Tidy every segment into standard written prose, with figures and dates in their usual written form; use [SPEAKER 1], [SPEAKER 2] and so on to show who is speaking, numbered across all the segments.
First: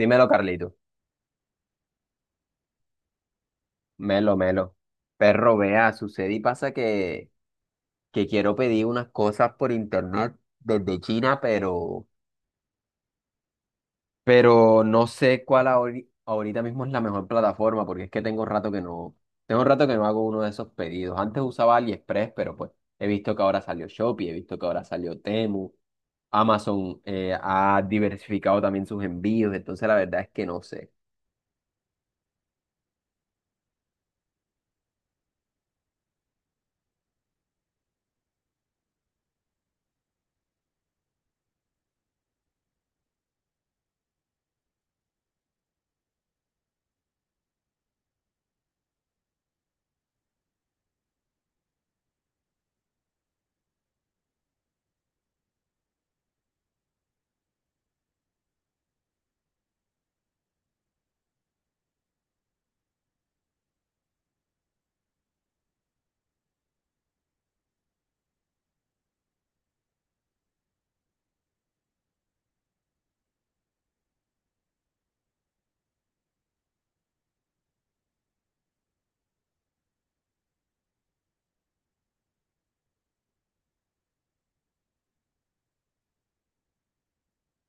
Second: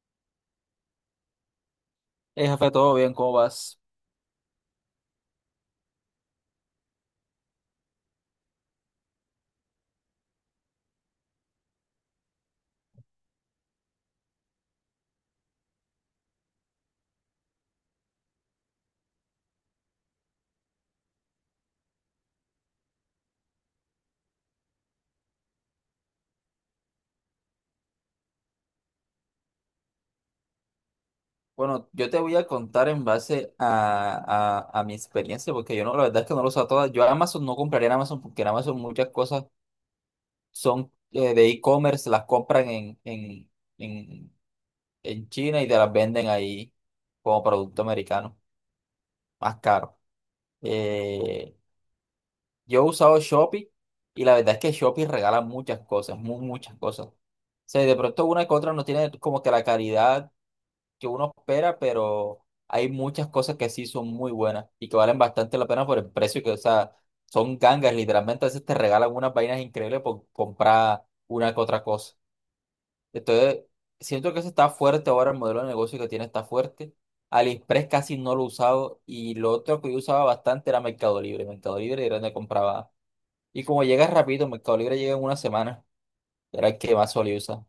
[SPEAKER 1] Dímelo, Carlito.
[SPEAKER 2] Jefe, todo bien, ¿cómo vas?
[SPEAKER 1] Melo, melo. Perro, vea, sucede y pasa que quiero pedir unas cosas por internet desde China, pero no sé cuál ahorita mismo es la mejor plataforma, porque es que tengo rato que no hago uno de esos pedidos. Antes usaba AliExpress, pero pues he visto que ahora salió Shopee, he visto que ahora salió Temu. Amazon ha diversificado también sus envíos, entonces la verdad es que no sé.
[SPEAKER 2] Bueno, yo te voy a contar en base a, a mi experiencia, porque yo no, la verdad es que no lo sé todas. Yo a Amazon no compraría en Amazon, porque en Amazon muchas cosas son de e-commerce, las compran en, en China y te las venden ahí como producto americano, más caro. Eh, yo he usado Shopee y la verdad es que Shopee regala muchas cosas, muchas cosas. O sea, de pronto una que otra no tiene como que la calidad que uno espera, pero hay muchas cosas que sí son muy buenas y que valen bastante la pena por el precio, que, o sea, son gangas, literalmente a veces te regalan unas vainas increíbles por comprar una que otra cosa. Entonces, siento que eso está fuerte ahora, el modelo de negocio que tiene está fuerte. AliExpress casi no lo he usado y lo otro que yo usaba bastante era Mercado Libre. Mercado Libre era donde compraba. Y como llegas rápido, Mercado Libre llega en una semana, era el que más solía usar.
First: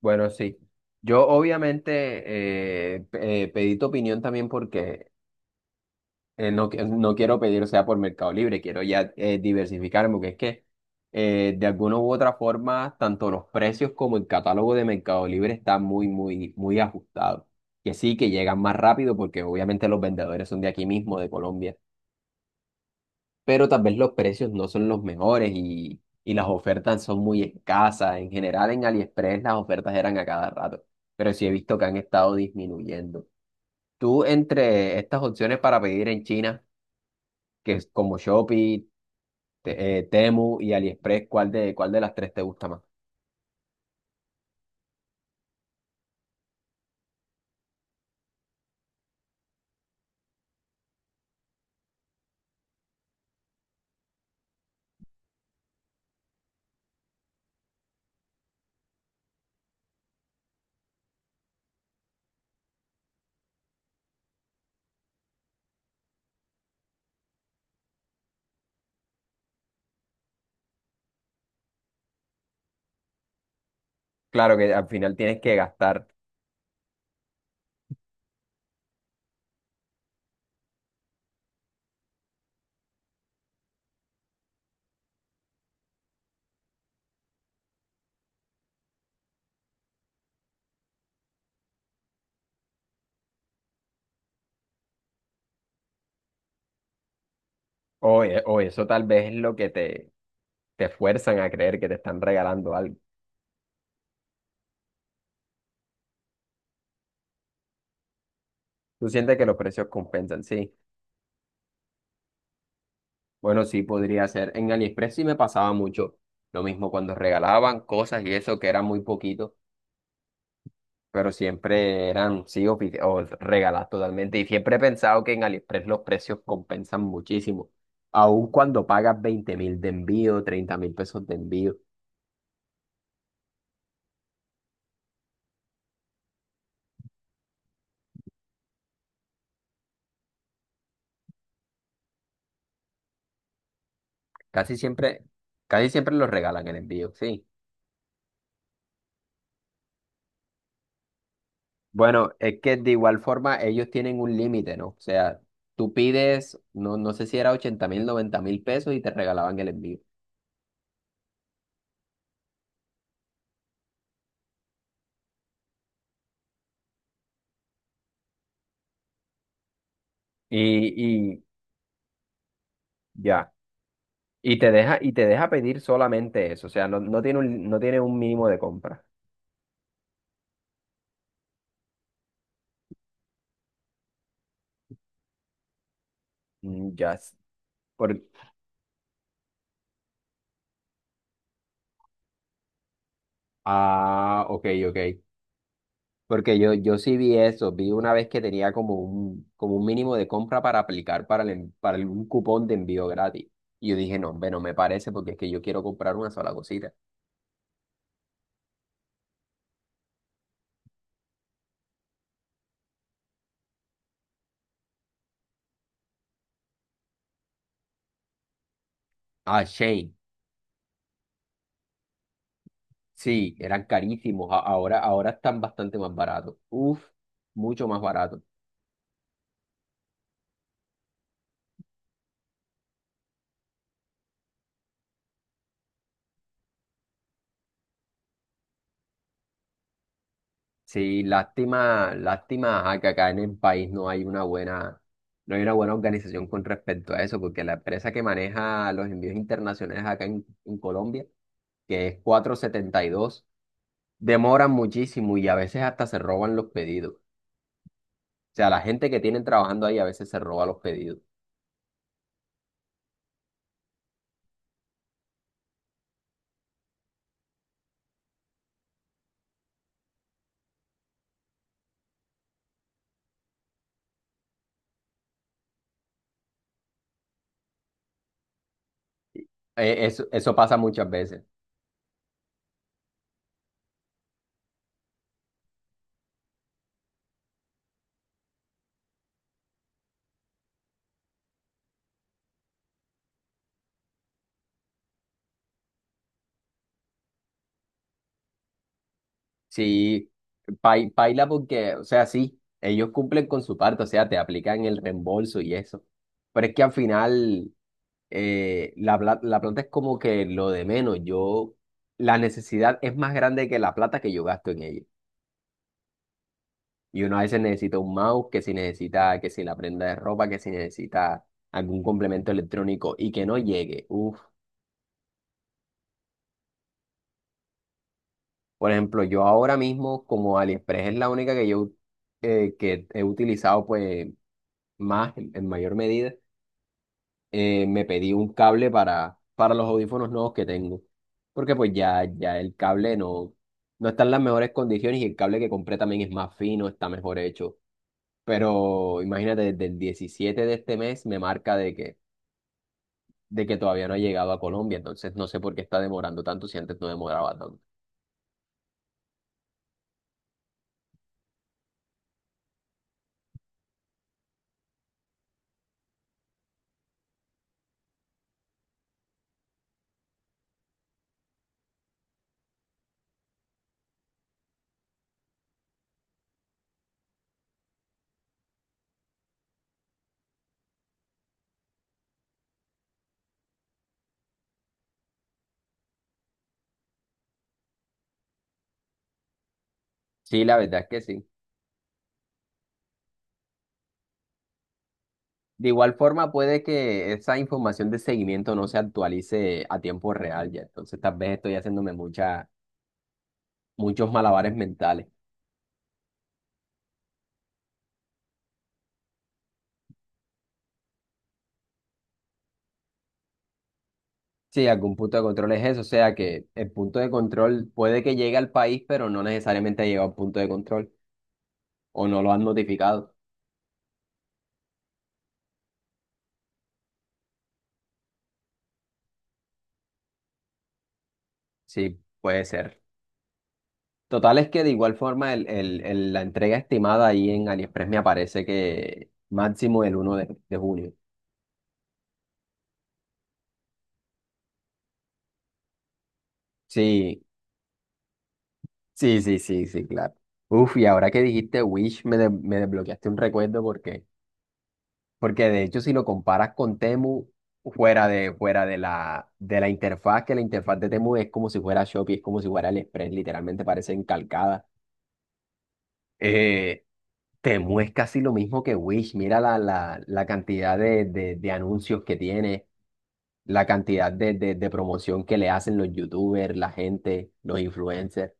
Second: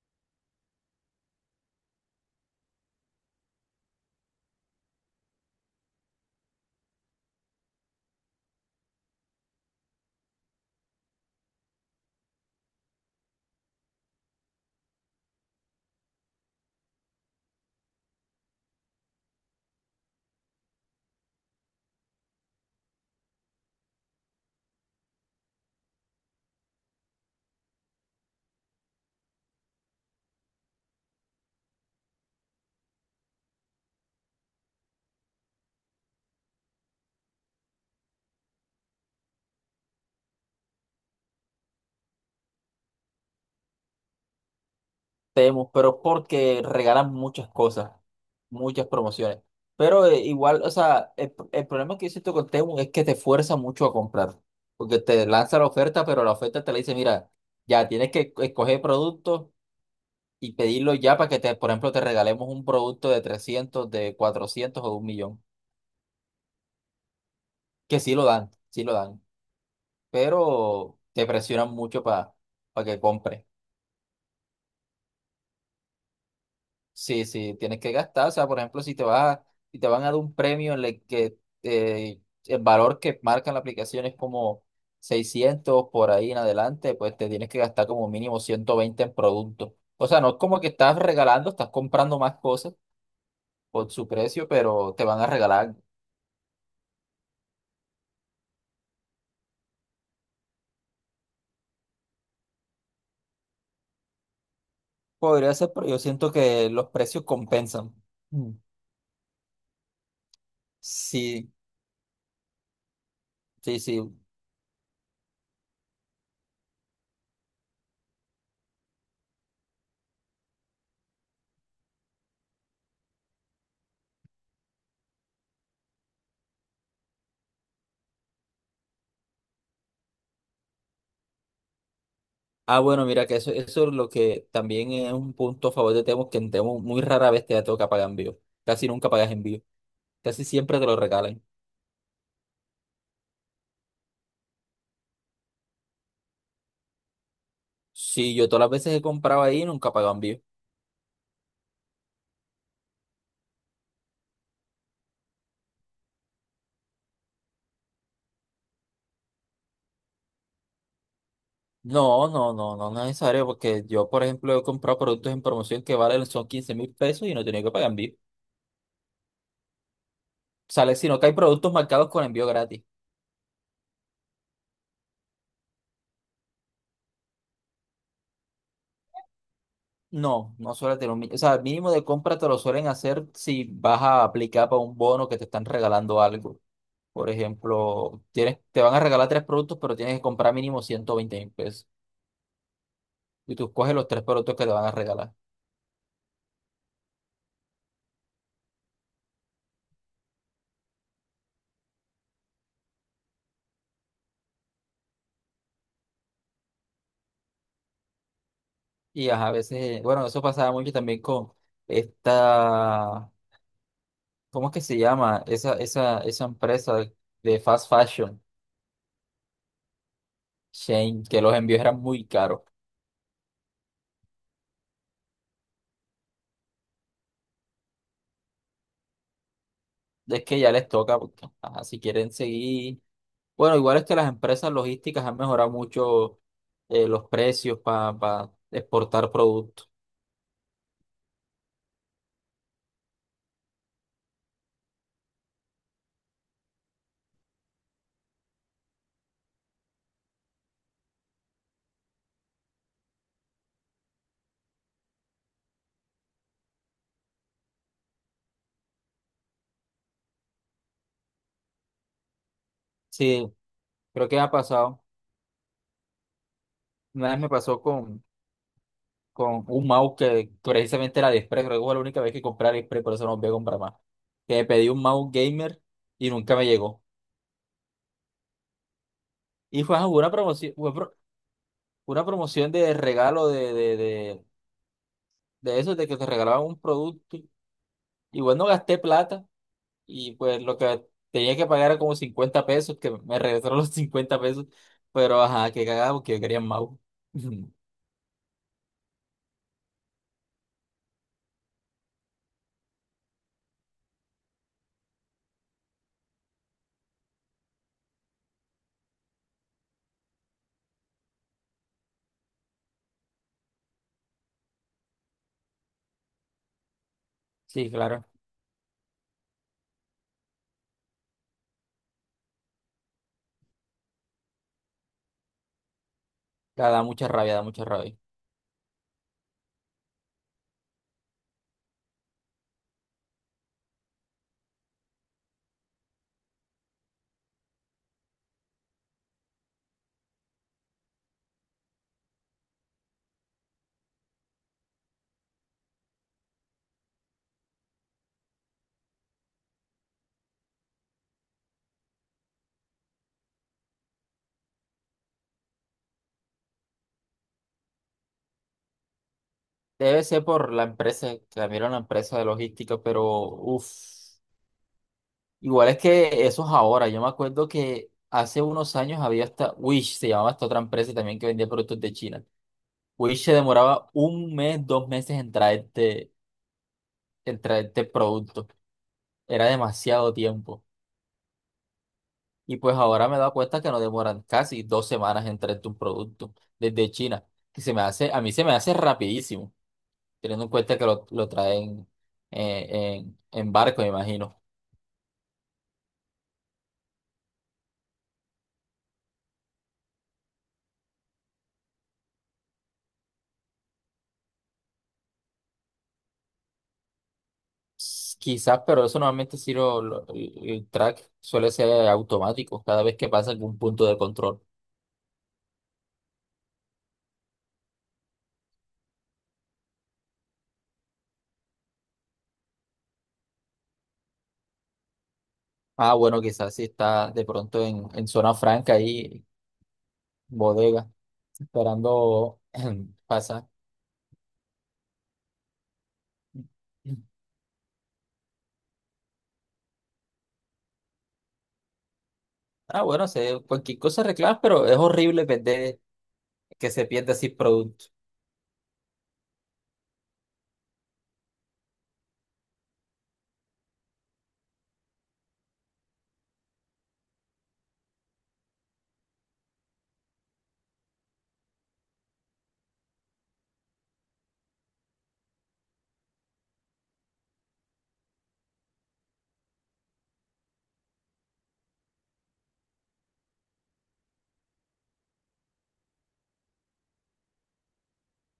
[SPEAKER 1] Bueno, sí. Yo obviamente pedí tu opinión también porque no, no quiero pedir, o sea, por Mercado Libre, quiero ya diversificarme, porque es que de alguna u otra forma, tanto los precios como el catálogo de Mercado Libre están muy, muy, muy ajustado. Que sí, que llegan más rápido porque obviamente los vendedores son de aquí mismo, de Colombia, pero tal vez los precios no son los mejores y las ofertas son muy escasas. En general, en AliExpress las ofertas eran a cada rato, pero sí he visto que han estado disminuyendo. Tú, entre estas opciones para pedir en China, que es como Shopee, Temu y AliExpress, cuál de las tres te gusta más?
[SPEAKER 2] Temu, pero porque regalan muchas cosas, muchas promociones. Pero igual, o sea, el problema que yo siento con Temu es que te fuerza mucho a comprar, porque te lanza la oferta, pero la oferta te la dice, mira, ya tienes que escoger productos y pedirlo ya para que, te, por ejemplo, te regalemos un producto de 300, de 400 o de un millón, que sí lo dan, pero te presionan mucho para que compres.
[SPEAKER 1] Claro que al final tienes que gastar,
[SPEAKER 2] Sí, sí, tienes que gastar. O sea, por ejemplo, si te van a dar un premio en el que eh, el valor que marca la aplicación es como 600 por ahí en adelante, pues te tienes que gastar como mínimo 120 en productos. O sea, no es como que estás regalando, estás comprando más cosas por su precio, pero te van a regalar.
[SPEAKER 1] o, o eso tal vez es lo que te fuerzan a creer que te están regalando algo.
[SPEAKER 2] Podría ser, pero yo siento que los precios compensan. Mm.
[SPEAKER 1] Tú sientes que los precios compensan, sí.
[SPEAKER 2] Sí,
[SPEAKER 1] Bueno,
[SPEAKER 2] sí,
[SPEAKER 1] sí,
[SPEAKER 2] sí.
[SPEAKER 1] podría ser. En AliExpress sí me pasaba mucho lo mismo cuando regalaban cosas y eso que era muy poquito, pero siempre eran, sí, o regaladas totalmente. Y siempre he pensado que en AliExpress los precios compensan muchísimo. Aun cuando pagas 20.000 de envío, 30.000 pesos de envío,
[SPEAKER 2] Ah, bueno, mira que eso es lo que también es un punto a favor de Temo, que en Temo muy rara vez te da toca pagar envío. Casi nunca pagas envío. Casi siempre te lo regalan.
[SPEAKER 1] casi siempre, casi siempre los regalan el envío, sí.
[SPEAKER 2] Sí, yo todas las veces he comprado ahí nunca pago envío.
[SPEAKER 1] Bueno, es que de igual forma ellos tienen un límite, ¿no? O sea, tú pides, no sé si era 80.000, 90.000 pesos y te regalaban el envío.
[SPEAKER 2] No, no, no, no, no es necesario, porque yo, por ejemplo, he comprado productos en promoción que valen son 15 mil pesos y no he tenido que pagar envío. Sale, sino que hay
[SPEAKER 1] Y,
[SPEAKER 2] productos marcados con envío gratis.
[SPEAKER 1] Ya. Y te deja pedir solamente eso. O sea, no tiene no tiene un mínimo de compra.
[SPEAKER 2] No, no suele tener un mínimo. O sea, el mínimo de compra te lo suelen hacer si vas a aplicar para un bono que te están regalando algo.
[SPEAKER 1] Mm, ya.
[SPEAKER 2] Por ejemplo,
[SPEAKER 1] Por...
[SPEAKER 2] tienes, te van a regalar tres productos, pero tienes que comprar mínimo 120 mil pesos. Y tú escoges los tres
[SPEAKER 1] Ah,
[SPEAKER 2] productos
[SPEAKER 1] ok,
[SPEAKER 2] que te van a
[SPEAKER 1] ok.
[SPEAKER 2] regalar.
[SPEAKER 1] Porque yo sí vi eso, vi una vez que tenía como un mínimo de compra para aplicar para algún cupón de envío gratis. Y yo dije, no, hombre, no me parece porque es que yo quiero comprar una sola cosita.
[SPEAKER 2] Y ajá, a veces, bueno, eso pasaba mucho también con esta, ¿cómo es que se llama? Esa empresa de fast fashion,
[SPEAKER 1] Ah, Shane,
[SPEAKER 2] Shane, que los envíos eran muy caros.
[SPEAKER 1] sí, eran carísimos, ahora, ahora están bastante más baratos. Uf, mucho más baratos.
[SPEAKER 2] Es que ya les toca, porque, ajá, si quieren seguir. Bueno, igual es que las empresas logísticas han mejorado mucho los precios para exportar productos.
[SPEAKER 1] Sí, lástima, lástima, a que acá en el país no hay una buena organización con respecto a eso, porque la empresa que maneja los envíos internacionales acá en Colombia, que es 472, demoran muchísimo y a veces hasta se roban los pedidos. O sea, la gente que tienen trabajando ahí a veces se roba los pedidos.
[SPEAKER 2] Sí, creo que ha pasado. Una vez me pasó con un mouse que precisamente era de Express. Creo que fue la única vez que compré Aliexpress, por eso no voy a comprar más. Que me pedí un mouse gamer y nunca me llegó. Y fue una
[SPEAKER 1] Eso
[SPEAKER 2] promoción,
[SPEAKER 1] pasa muchas veces.
[SPEAKER 2] una promoción de regalo de esos, de que te regalaban un producto. Igual no gasté plata. Y pues lo que tenía que pagar era como 50 pesos, que me regresaron los 50 pesos, pero ajá, que cagado, porque yo quería Mau.
[SPEAKER 1] Sí, paila porque, o sea, sí, ellos cumplen con su parte, o sea, te aplican el reembolso y eso. Pero es que al final la plata es como que lo de menos. La necesidad es más grande que la plata que yo gasto en ella. Y uno a veces
[SPEAKER 2] Sí,
[SPEAKER 1] necesita un
[SPEAKER 2] claro,
[SPEAKER 1] mouse, que si necesita, que si la prenda de ropa, que si necesita algún complemento electrónico y que no llegue. Uf.
[SPEAKER 2] da mucha rabia, da mucha rabia.
[SPEAKER 1] Por ejemplo, yo ahora mismo, como AliExpress es la única que he utilizado pues más en mayor medida, me pedí un cable para los audífonos nuevos que tengo. Porque pues ya el cable no está en las mejores condiciones y el cable que compré también es más fino, está mejor hecho. Pero imagínate, desde el 17 de este mes me marca de que todavía no ha llegado a Colombia, entonces no sé por qué está demorando tanto si antes no demoraba tanto.
[SPEAKER 2] Debe ser por la empresa, cambiaron la empresa de logística, pero uff, igual es que eso es ahora. Yo me acuerdo que hace unos años había hasta Wish, se llamaba esta otra empresa también que vendía productos de China. Wish se demoraba un mes, dos meses en traerte productos. Era demasiado tiempo. Y pues ahora me he dado cuenta que no demoran casi dos semanas en traerte un producto desde China, que se me hace, a mí se me hace rapidísimo,
[SPEAKER 1] Sí,
[SPEAKER 2] teniendo en
[SPEAKER 1] la
[SPEAKER 2] cuenta
[SPEAKER 1] verdad es
[SPEAKER 2] que
[SPEAKER 1] que sí.
[SPEAKER 2] lo traen en barco, me imagino.
[SPEAKER 1] De igual forma, puede que esa información de seguimiento no se actualice a tiempo real ya, entonces tal vez estoy haciéndome muchos malabares mentales.
[SPEAKER 2] Quizás, pero eso normalmente sí el el track suele ser automático cada vez que pasa algún punto de control.
[SPEAKER 1] Sí, algún punto de control es eso, o sea que el punto de control puede que llegue al país, pero no necesariamente ha llegado al punto de control o no lo han notificado.
[SPEAKER 2] Ah, bueno, quizás si está de pronto en zona franca ahí, bodega,
[SPEAKER 1] Sí,
[SPEAKER 2] esperando
[SPEAKER 1] puede ser.
[SPEAKER 2] pasar.
[SPEAKER 1] Total es que de igual forma la entrega estimada ahí en AliExpress me aparece que máximo el 1 de junio.
[SPEAKER 2] Ah, bueno, sé, cualquier cosa reclamas, pero es horrible perder que se pierde
[SPEAKER 1] Sí,
[SPEAKER 2] así producto.
[SPEAKER 1] sí, sí, sí, sí, claro. Uf, y ahora que dijiste Wish, me desbloqueaste un recuerdo. Porque de hecho, si lo comparas con Temu, fuera de la interfaz, que la interfaz de Temu es como si fuera Shopee, es como si fuera AliExpress, literalmente parecen calcadas. Eh, Temu es casi lo mismo que Wish. Mira la cantidad de anuncios que tiene, la cantidad de promoción que le hacen los YouTubers, la gente, los influencers.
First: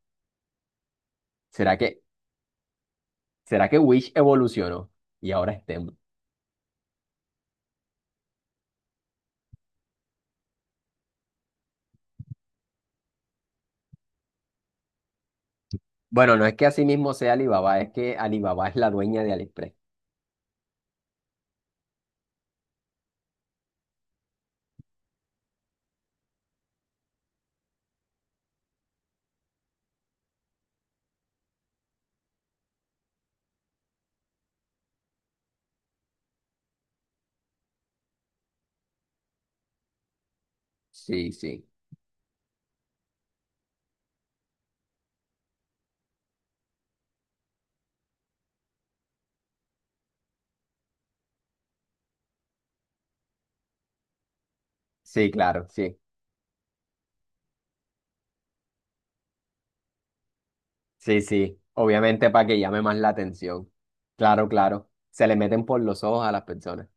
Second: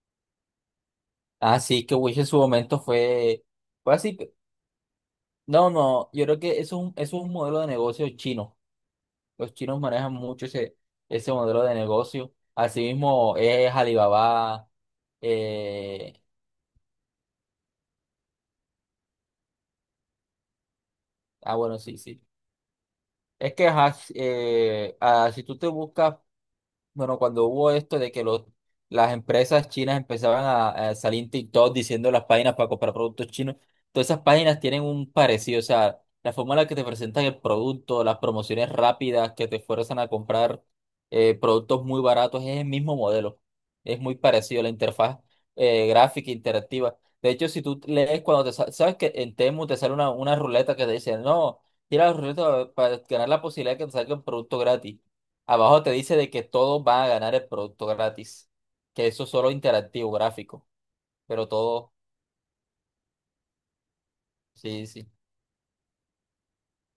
[SPEAKER 1] ¿Será
[SPEAKER 2] Así que
[SPEAKER 1] que,
[SPEAKER 2] Wish en su momento fue,
[SPEAKER 1] será que
[SPEAKER 2] fue
[SPEAKER 1] Wish
[SPEAKER 2] así.
[SPEAKER 1] evolucionó y ahora es
[SPEAKER 2] No,
[SPEAKER 1] Temu?
[SPEAKER 2] no, yo creo que eso es un modelo de negocio chino. Los chinos manejan mucho ese, ese modelo de negocio. Asimismo es Alibaba. eh,
[SPEAKER 1] Bueno, no es que así mismo sea Alibaba, es que Alibaba es la dueña de AliExpress.
[SPEAKER 2] bueno, sí, sí. Es que ajá, si tú te buscas. Bueno, cuando hubo esto de que los, las empresas chinas empezaban a salir en TikTok diciendo las páginas para comprar productos chinos, todas esas páginas tienen un parecido, o sea, la forma en la que te presentan el producto, las promociones rápidas que te fuerzan a comprar
[SPEAKER 1] Sí, sí.
[SPEAKER 2] productos muy baratos, es el mismo modelo, es muy parecido la interfaz gráfica interactiva. De hecho, si tú lees cuando te sabes que en Temu te sale una ruleta que te dice, no, tira la ruleta para ganar la posibilidad de que te salga un producto gratis.
[SPEAKER 1] Sí, claro,
[SPEAKER 2] Abajo te
[SPEAKER 1] sí.
[SPEAKER 2] dice de que todos van a ganar el producto gratis, que eso es solo interactivo, gráfico,
[SPEAKER 1] Sí,
[SPEAKER 2] pero
[SPEAKER 1] sí.
[SPEAKER 2] todo,
[SPEAKER 1] Obviamente para que llame más la atención. Claro,
[SPEAKER 2] sí,
[SPEAKER 1] claro.
[SPEAKER 2] sí.
[SPEAKER 1] Se le meten por los ojos a las personas.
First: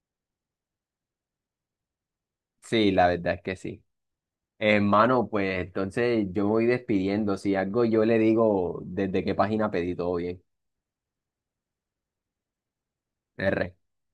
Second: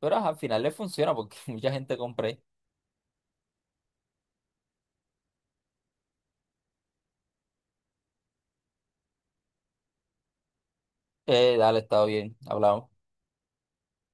[SPEAKER 2] Pero ajá, al final le funciona porque mucha gente compré.
[SPEAKER 1] Sí, la verdad es que sí. Hermano, pues entonces yo me voy despidiendo. Si algo yo le digo desde qué página pedí todo bien.
[SPEAKER 2] Dale, está bien, hablamos.
[SPEAKER 1] R.